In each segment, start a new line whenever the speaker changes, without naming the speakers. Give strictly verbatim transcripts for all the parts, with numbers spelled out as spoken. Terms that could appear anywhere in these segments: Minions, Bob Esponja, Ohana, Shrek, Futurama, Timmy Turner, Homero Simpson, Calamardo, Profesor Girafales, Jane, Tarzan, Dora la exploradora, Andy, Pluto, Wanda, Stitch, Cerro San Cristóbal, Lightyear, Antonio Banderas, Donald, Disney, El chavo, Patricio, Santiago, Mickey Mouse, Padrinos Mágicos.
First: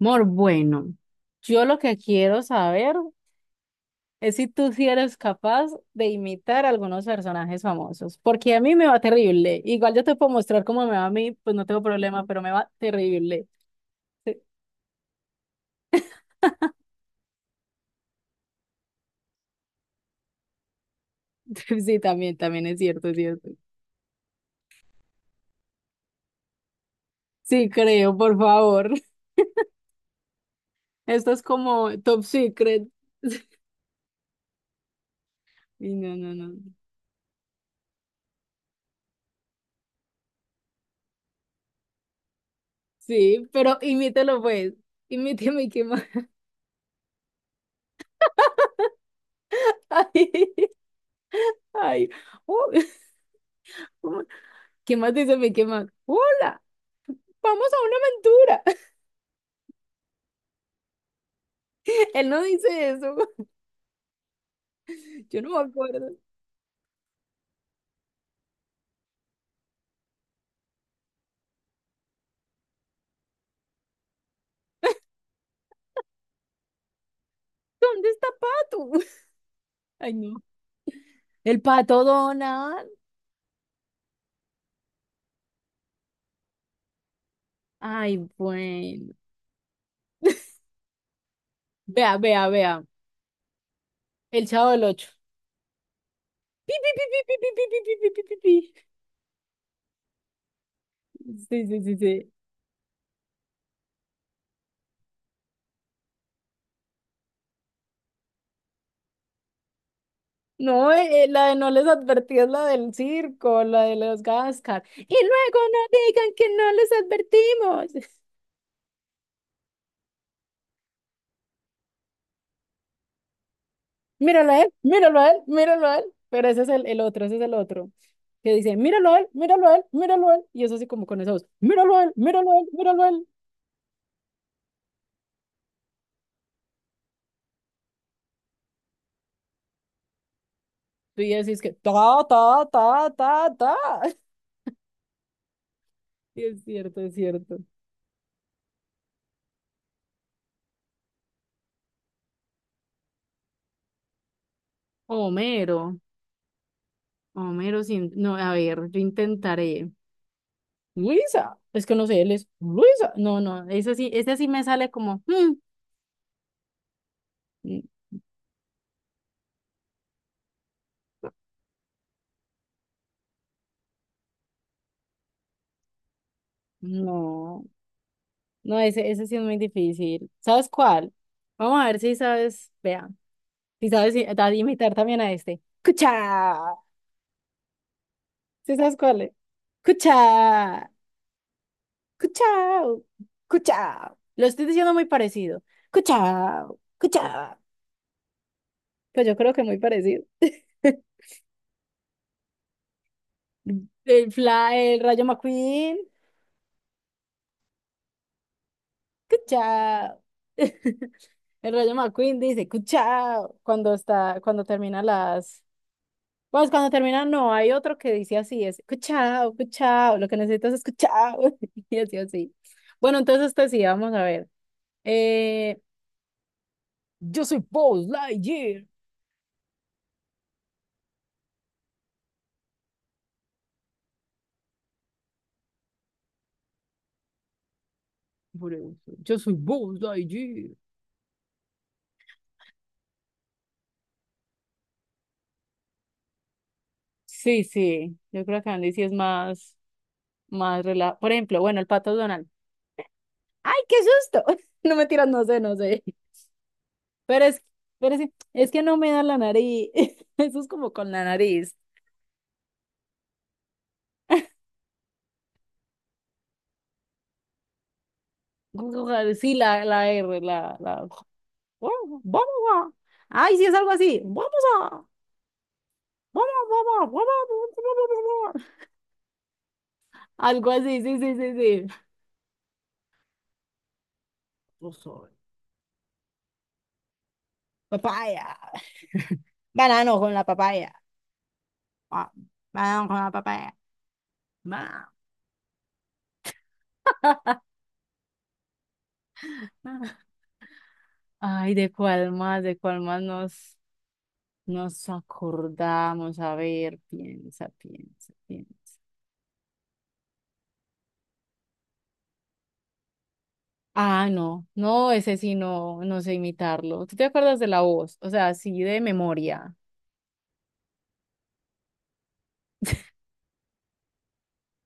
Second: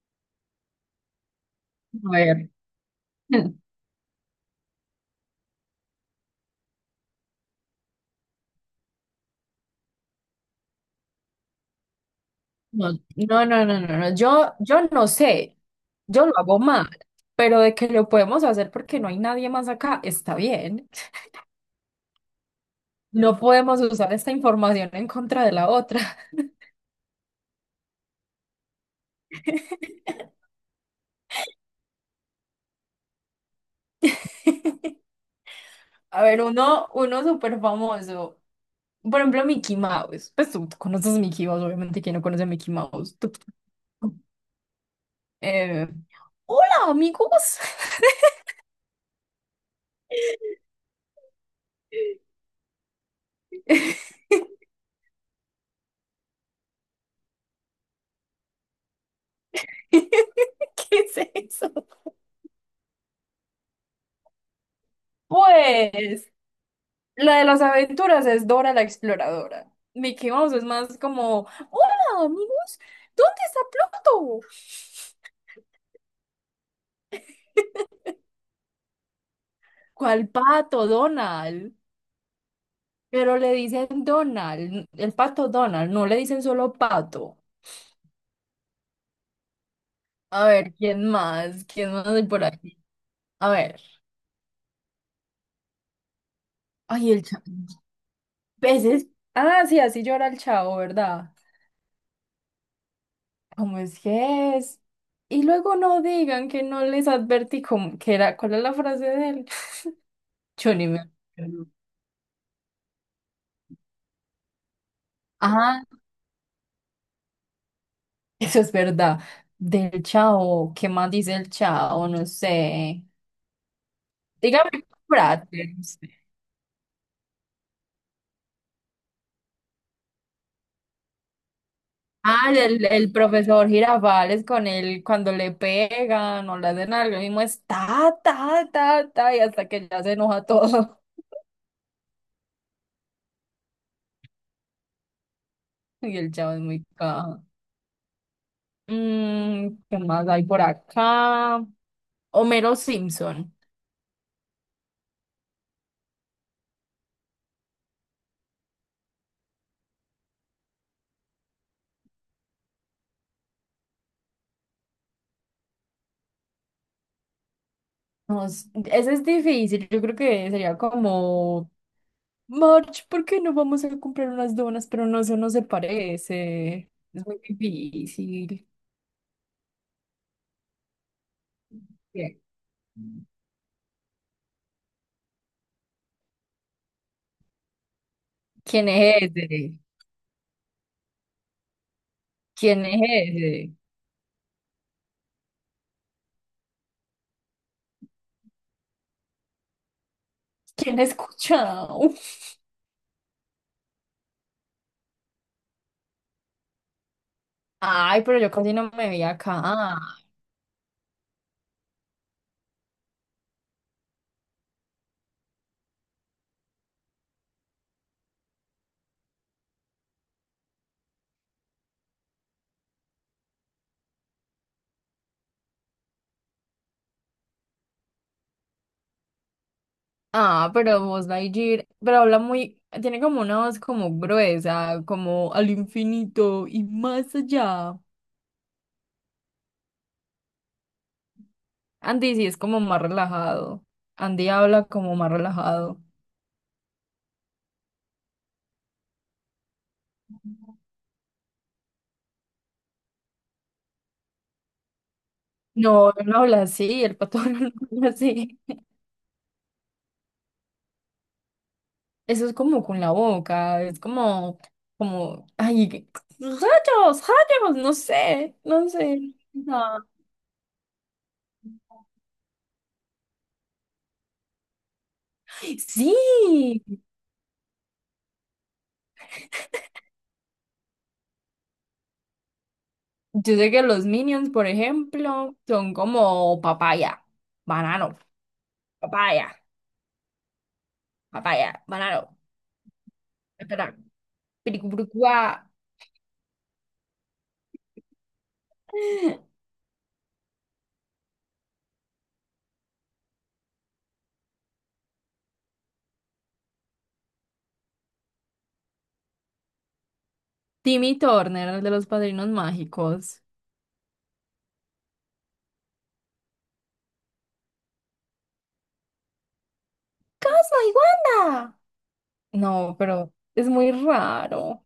Mor, bueno, yo lo que
A
quiero
ver.
saber es si tú sí eres capaz de imitar a algunos personajes famosos, porque a mí me va terrible. Igual yo te puedo mostrar cómo me va a mí, pues no tengo problema, pero me va
No, no,
terrible.
no, no, no, no,
Sí,
Yo, yo no sé, yo lo hago mal, pero de que lo podemos hacer porque no hay nadie más acá, está bien.
sí, también, también es cierto, es
No
cierto.
podemos usar esta información en contra de la otra.
Sí, creo, por favor. Esto es como top secret. Y no,
A
no,
ver,
no.
uno, uno súper famoso, por ejemplo, Mickey Mouse. Pues tú, tú conoces Mickey Mouse, obviamente, ¿quién no conoce a Mickey Mouse? Tú-
Sí, pero
tú-
imítelo pues. Imíteme, ¿qué
eh,
más?
Hola, amigos.
Ay, ay. Uh, ¿Qué más dice mi qué? ¡Hola! Vamos a una aventura.
¿Qué es eso?
Él no dice eso. Yo no me acuerdo.
Pues, La de las aventuras es Dora la exploradora. Mickey Mouse es más como hola amigos, ¿dónde está Pluto?
¿Dónde está Pato? Ay,
¿Cuál
no.
pato,
El
Donald?
pato Donald.
Pero le dicen Donald, el pato Donald, no le dicen solo pato.
Ay, bueno.
A ver, ¿quién más? ¿Quién más
Vea,
hay por
vea,
aquí?
vea.
A ver.
El Chavo del Ocho. Pi, pi, pi,
Ay,
pi,
el
pi,
chavo.
pi, pi, pi, pi, pi, pi, pi.
Peces. Ah, sí, así llora el chavo, ¿verdad?
Sí, sí, sí, sí.
¿Cómo es que es? Y luego no digan que no les advertí cómo, que era, ¿cuál es la frase de él? Yo ni
No,
me
eh, eh, la de
acuerdo.
no les advertí es la del circo, la de los Gascar. Y luego no digan que no les advertimos.
Eso es verdad. Del chao, ¿qué más dice el chao? No sé.
Míralo a
Dígame,
él, míralo a él,
Prater.
míralo a él. Pero ese es el, el otro, ese es el otro. Que dice, míralo a él, míralo a él, míralo a él. Y eso así como con esa voz, míralo a él,
Ah,
míralo a él,
el,
míralo a
el
él.
profesor Girafales con él cuando le pegan o le hacen algo, el mismo es ta, ta, ta, ta, y hasta que ya se enoja todo.
Y así es que, ta, ta, ta, ta, ta.
Y el
Y
chavo es
es
muy
cierto, es
caja.
cierto.
Mm, ¿qué más hay por acá? Homero Simpson.
Homero, Homero sin... No, a ver, yo intentaré. Luisa, es que no sé, él es Luisa. No, no, ese sí, ese sí me sale como... hmm, n-
No s- Ese es difícil, yo creo que sería como March, ¿por qué no vamos a comprar unas donas? Pero no, eso no se parece. Es muy
No,
difícil.
no, ese, ese sí es muy difícil. ¿Sabes cuál? Vamos a ver si
Bien.
sabes, vea. Y sabes i- a- imitar también a este. ¡Cucha! ¿Sí
¿Quién
sabes cuál
es
es?
ese?
¡Cucha!
¿Quién es
¡Cuchao!
ese?
¡Cuchao! Lo estoy diciendo muy parecido. ¡Cuchao! ¡Cuchao! Pues yo creo que muy parecido.
¿Quién ha escuchado?
El Fla, el Rayo McQueen.
Ay, pero yo casi no me vi acá.
¡Cuchao! El Rayo McQueen dice ¡Cuchao! Cuando está, cuando termina las. Pues cuando termina, no, hay otro que dice así, es escuchao, escuchao, lo que necesitas es escuchao, y así, así. Bueno, entonces este sí, vamos a ver. Eh, yo soy Buzz Lightyear.
Ah, pero vos, Lightyear, pero habla muy, tiene como una voz como gruesa, como al infinito y más allá.
Por eso, yo soy Buzz Lightyear.
Andy sí es como más relajado. Andy habla como más relajado.
Sí, sí, yo creo que Andy sí es más, más relajado. Por ejemplo, bueno, el pato Donald. ¡Ay, qué susto! No me tiras, no sé, no sé.
No, él no habla así, el pato
Pero es,
no habla
pero sí,
así.
es que no me da la nariz. Eso es como con la nariz.
Eso es como con la boca, es como, como, ay, que- rayos, rayos, no sé, no sé,
Sí, la,
no.
la R, la, la. Vamos, vamos a. Ay, sí es algo así. Vamos a. Vamos,
Sí,
vamos, vamos, vamos, vamos, vamos. Algo así, sí, sí, sí, sí.
yo sé que los Minions, por
Tú sabes.
ejemplo, son como papaya, banano,
Papaya.
papaya,
Banano con la papaya.
papaya,
Ah,
banano,
banano con la papaya.
espera,
Ma-
piricucuricua.
ma. Ay, ¿de cuál más? ¿De cuál más nos, nos acordamos? A ver, piensa, piensa, piensa.
Timmy Turner, el de los Padrinos Mágicos.
Ah, no, no, ese sí no, no sé imitarlo. ¿Tú te acuerdas de la voz? O sea, sí de memoria.
¡Casa y Wanda! No, pero es muy raro.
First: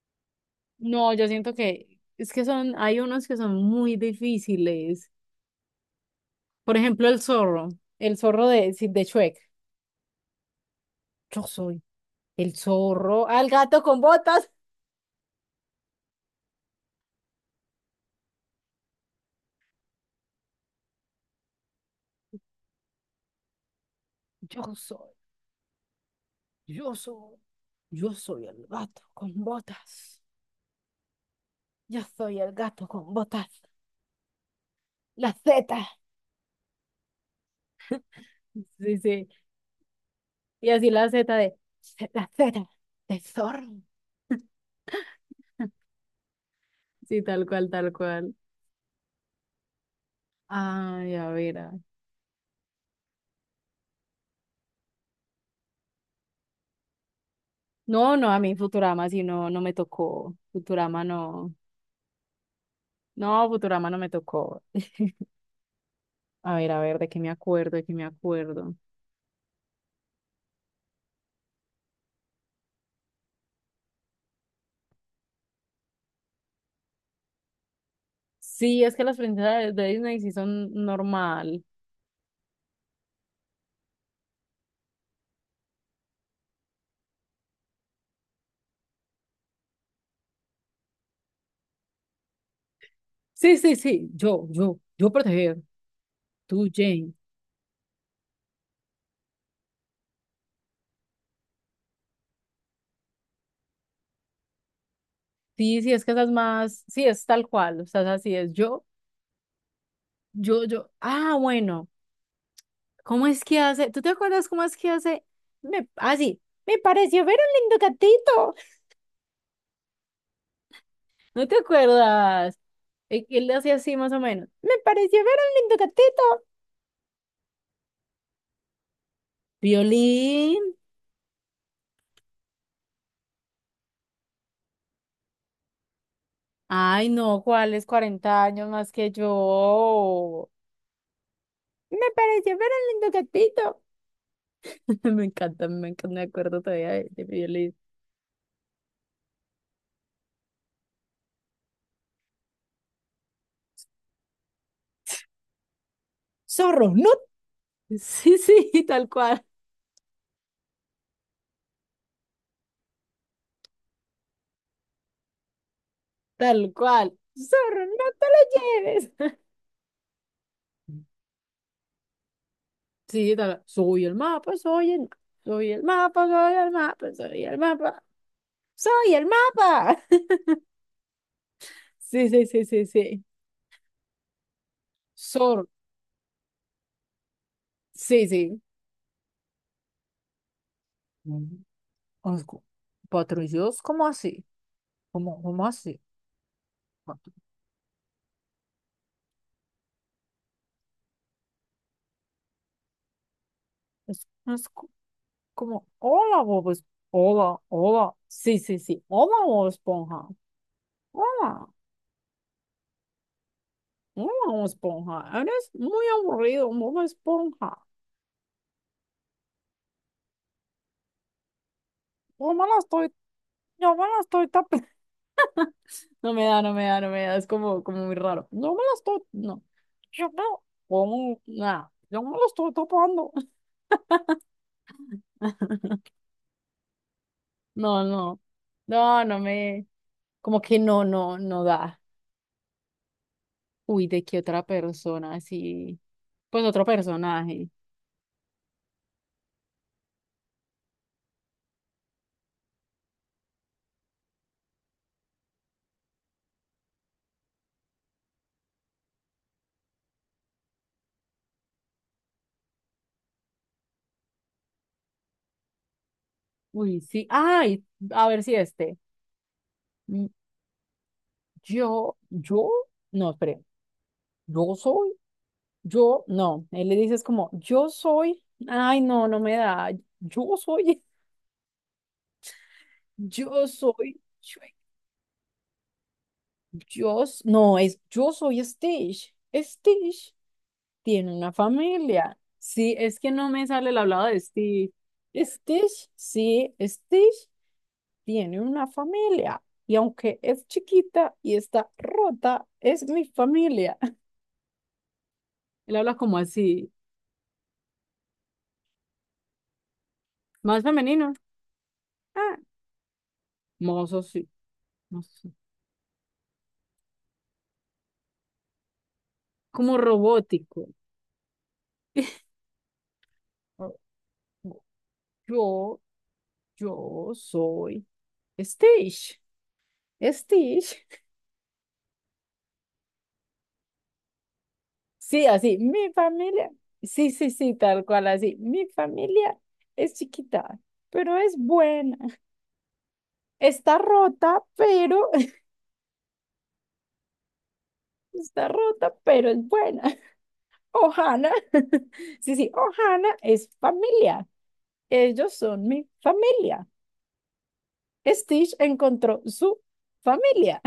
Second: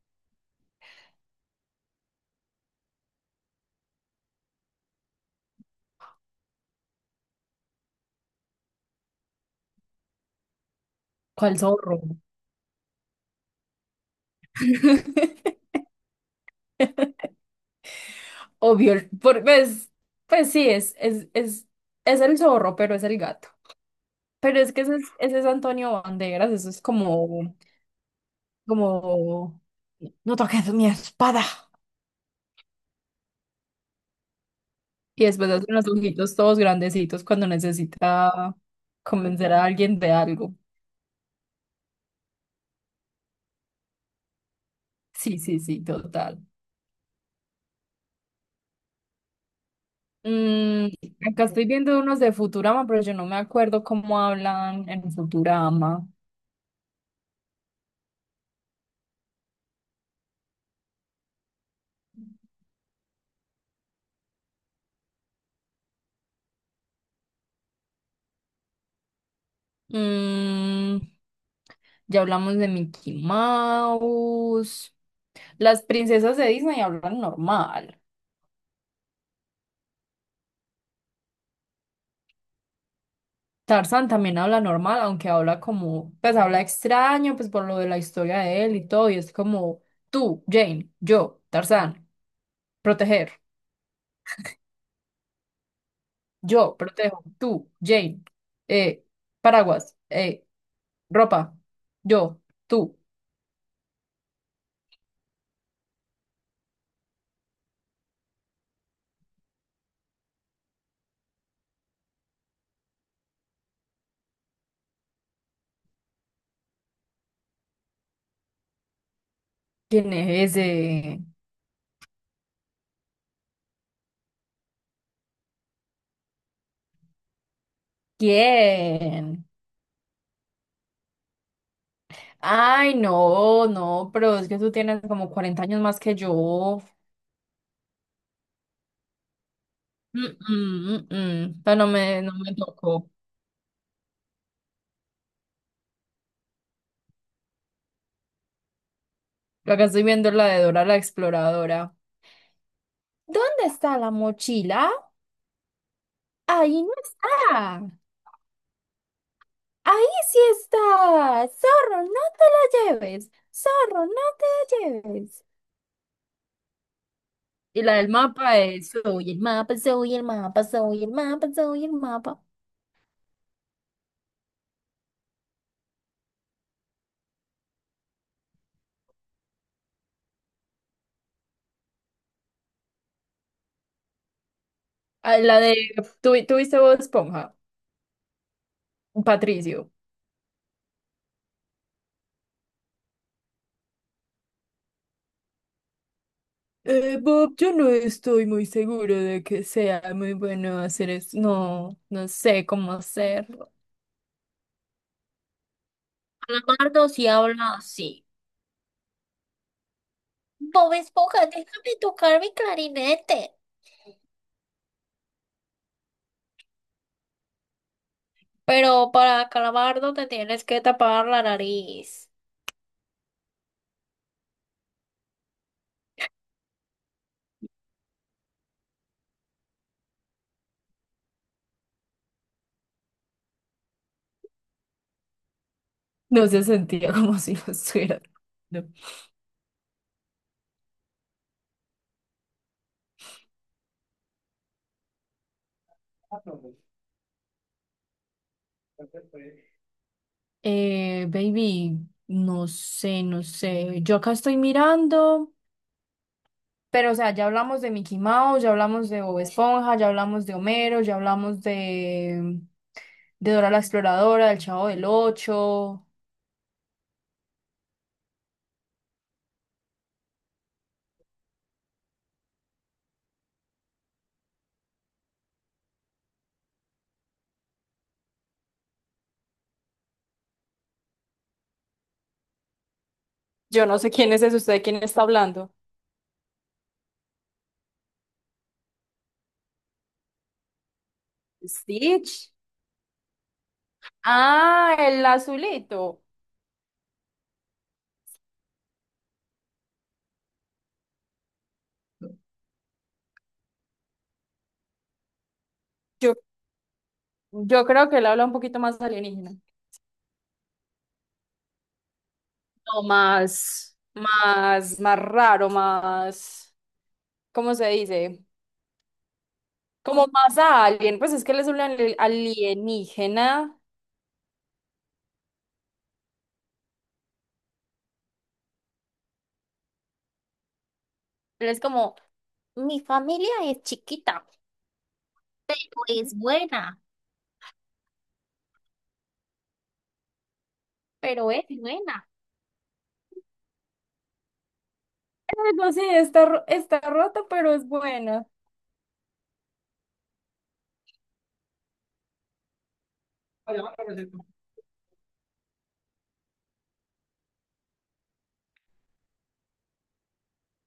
No, yo siento que es que son, hay unos que son muy difíciles. Por ejemplo, el zorro, el zorro de, sí, de Shrek. Yo
¿Cuál
soy
zorro?
el zorro, al gato con botas.
Obvio, el- por, pues, pues sí, es, es, es, es el zorro, pero es el gato. Pero
Yo
es que ese es,
soy,
ese es Antonio Banderas, eso es
yo soy,
como,
yo soy el gato con
como,
botas.
no toques mi espada.
Yo soy el gato con botas.
Y
La
después hace
Z.
unos ojitos todos grandecitos cuando necesita
Sí, sí.
convencer a alguien de algo.
Y así la Z de, la Z de zorro.
Sí, sí, sí, total.
Sí, tal cual, tal cual.
Mm,
Ay, a
acá
ver.
estoy
a-
viendo unos de Futurama, pero yo no me acuerdo cómo hablan en Futurama.
No, no, a mí Futurama sí no, no me tocó. Futurama no. No, Futurama no me tocó. A ver, a ver, de qué me acuerdo, de qué me acuerdo.
Mm, ya hablamos de Mickey Mouse. Las princesas de Disney hablan normal.
Sí, es que las princesas de Disney sí son normal.
Tarzan también habla normal, aunque habla como, pues habla extraño, pues por lo de la historia de él y todo, y es como tú, Jane, yo, Tarzan, proteger,
Sí, sí, sí, yo, yo, yo proteger, tú,
yo,
Jane.
protejo, tú, Jane, eh, paraguas, eh, ropa, yo, tú,
Sí, sí, es que esas más, sí, es tal cual, o sea, así es, yo, yo, yo. Ah, bueno, ¿cómo es que hace? ¿Tú te acuerdas cómo es que hace? Me, ah, sí, me pareció ver un lindo gatito.
¿quién es ese?
¿No te acuerdas? Eh, Él le hacía así más o menos. Me pareció ver un lindo gatito.
¿Quién?
Violín.
Ay, no, no, pero es que tú tienes como cuarenta años más que yo.
Ay, no, ¿cuál es cuarenta años más que
Mm,
yo?
mm, mm, mm. Pero no
Me
me, no me
pareció ver un
tocó.
lindo gatito. Me encanta, me encanta, me acuerdo todavía de, de mi violín.
Acá estoy viendo la de Dora la Exploradora. ¿Dónde está la mochila? Ahí
Zorro,
no
no.
está.
Sí, sí, tal cual,
Ahí sí está. Zorro, no te la lleves. Zorro, no te la lleves.
tal cual.
Y
Zorro,
la
no
del
te
mapa es
lo lleves.
soy el mapa, soy el mapa, soy el mapa, soy el mapa.
Sí, tal, soy el mapa, soy el, soy el mapa, soy el mapa, soy el mapa, soy el mapa. Sí, sí, sí, sí, sí.
Ah, La
Zorro,
de, ¿tú, tú viste Bob Esponja?
sí, sí.
Patricio.
Mm, asco. Patrullos, ¿cómo así? ¿Cómo, cómo así?
Eh, Bob, yo no estoy muy seguro de que sea muy bueno hacer eso. No, no sé cómo hacerlo.
Es, no es co- como, hola, Bob Esponja.
Calamardo si
Hola,
habla
hola.
así.
Sí, sí, sí. Hola, Bob Esponja.
Bob Esponja,
Hola,
déjame tocar mi clarinete.
hola, Bob Esponja. Eres muy aburrido, Bob Esponja.
Pero para Calamardo te tienes que tapar la nariz.
Yo me la estoy, yo me la estoy tapando. No me da, no me da, no me da. Es como, como muy raro. Yo me la estoy, no. Yo me, como, nada. Yo me la estoy tapando.
No se sentía como si lo
No,
estuviera.
no.
No.
No, no me, como que no, no, no da. Uy, ¿de qué otra persona? Sí. Pues otro personaje.
Eh, baby, no sé, no sé. Yo acá estoy mirando. Pero, o sea, ya hablamos de Mickey Mouse, ya hablamos de Bob Esponja, ya hablamos de Homero, ya hablamos de de Dora la Exploradora, del Chavo del Ocho.
Uy, sí. Ay, a ver si este. Mm, Yo, yo, no, espere. Yo soy, yo, no. Él le dices como, yo soy. Ay, no, no me da. Yo soy, yo
Yo no sé
soy,
quién es ese,
yo,
usted de quién está hablando.
yo s- no, es, yo soy Stitch. Stitch tiene una familia.
Stitch.
Sí, es que no me sale el hablado de Stitch.
Ah, el
Stitch,
azulito.
sí, Stitch tiene una familia. Y aunque es chiquita y está rota, es mi familia. Él habla
Yo,
como así,
yo creo que él habla un poquito más alienígena.
más femenino. Ah,
No, más,
mozo, sí,
más, más
mozo, sí.
raro, más, ¿cómo se dice?
Como
Como más
robótico.
alien. Pues es que él es un ali- alienígena.
O- o- Yo, yo soy Stitch. Stitch.
Él es como mi familia es chiquita,
Sí, así, mi
es
familia.
buena,
Sí, sí, sí, tal cual, así. Mi familia es chiquita, pero
pero
es
es
buena.
buena.
Está rota, pero
Algo así, está, ro- está rota, pero es buena.
está rota, pero es buena. Ohana. Sí, sí, Ohana es familia. Ellos son mi familia. Stitch encontró su familia.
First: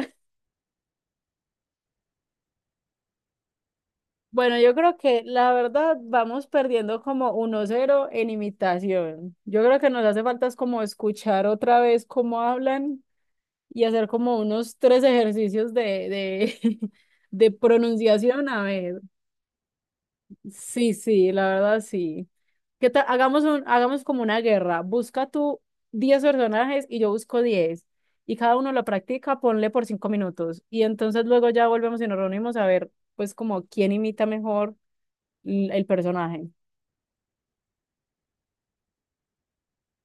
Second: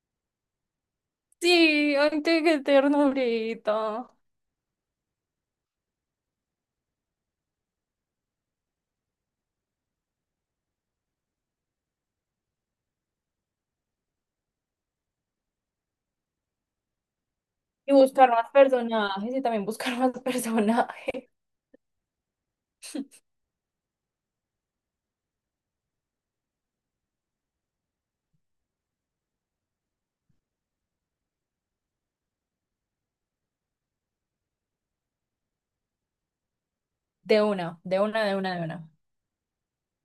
Sí, ay, qué, qué ternurita.
Bueno, yo creo que la verdad vamos perdiendo como uno cero en imitación. Yo creo que nos hace falta es como escuchar otra vez cómo hablan y hacer como unos tres ejercicios de, de, de
Y buscar más
pronunciación a ver.
personajes y también buscar más personajes.
Sí, sí, la verdad sí. ¿Qué tal? Hagamos un, hagamos como una guerra. Busca tú diez personajes y yo busco diez. Y cada uno lo practica, ponle por cinco minutos. Y entonces luego ya volvemos y nos reunimos a ver, pues, como quién imita mejor l- el personaje.
De una, de una, de una, de una.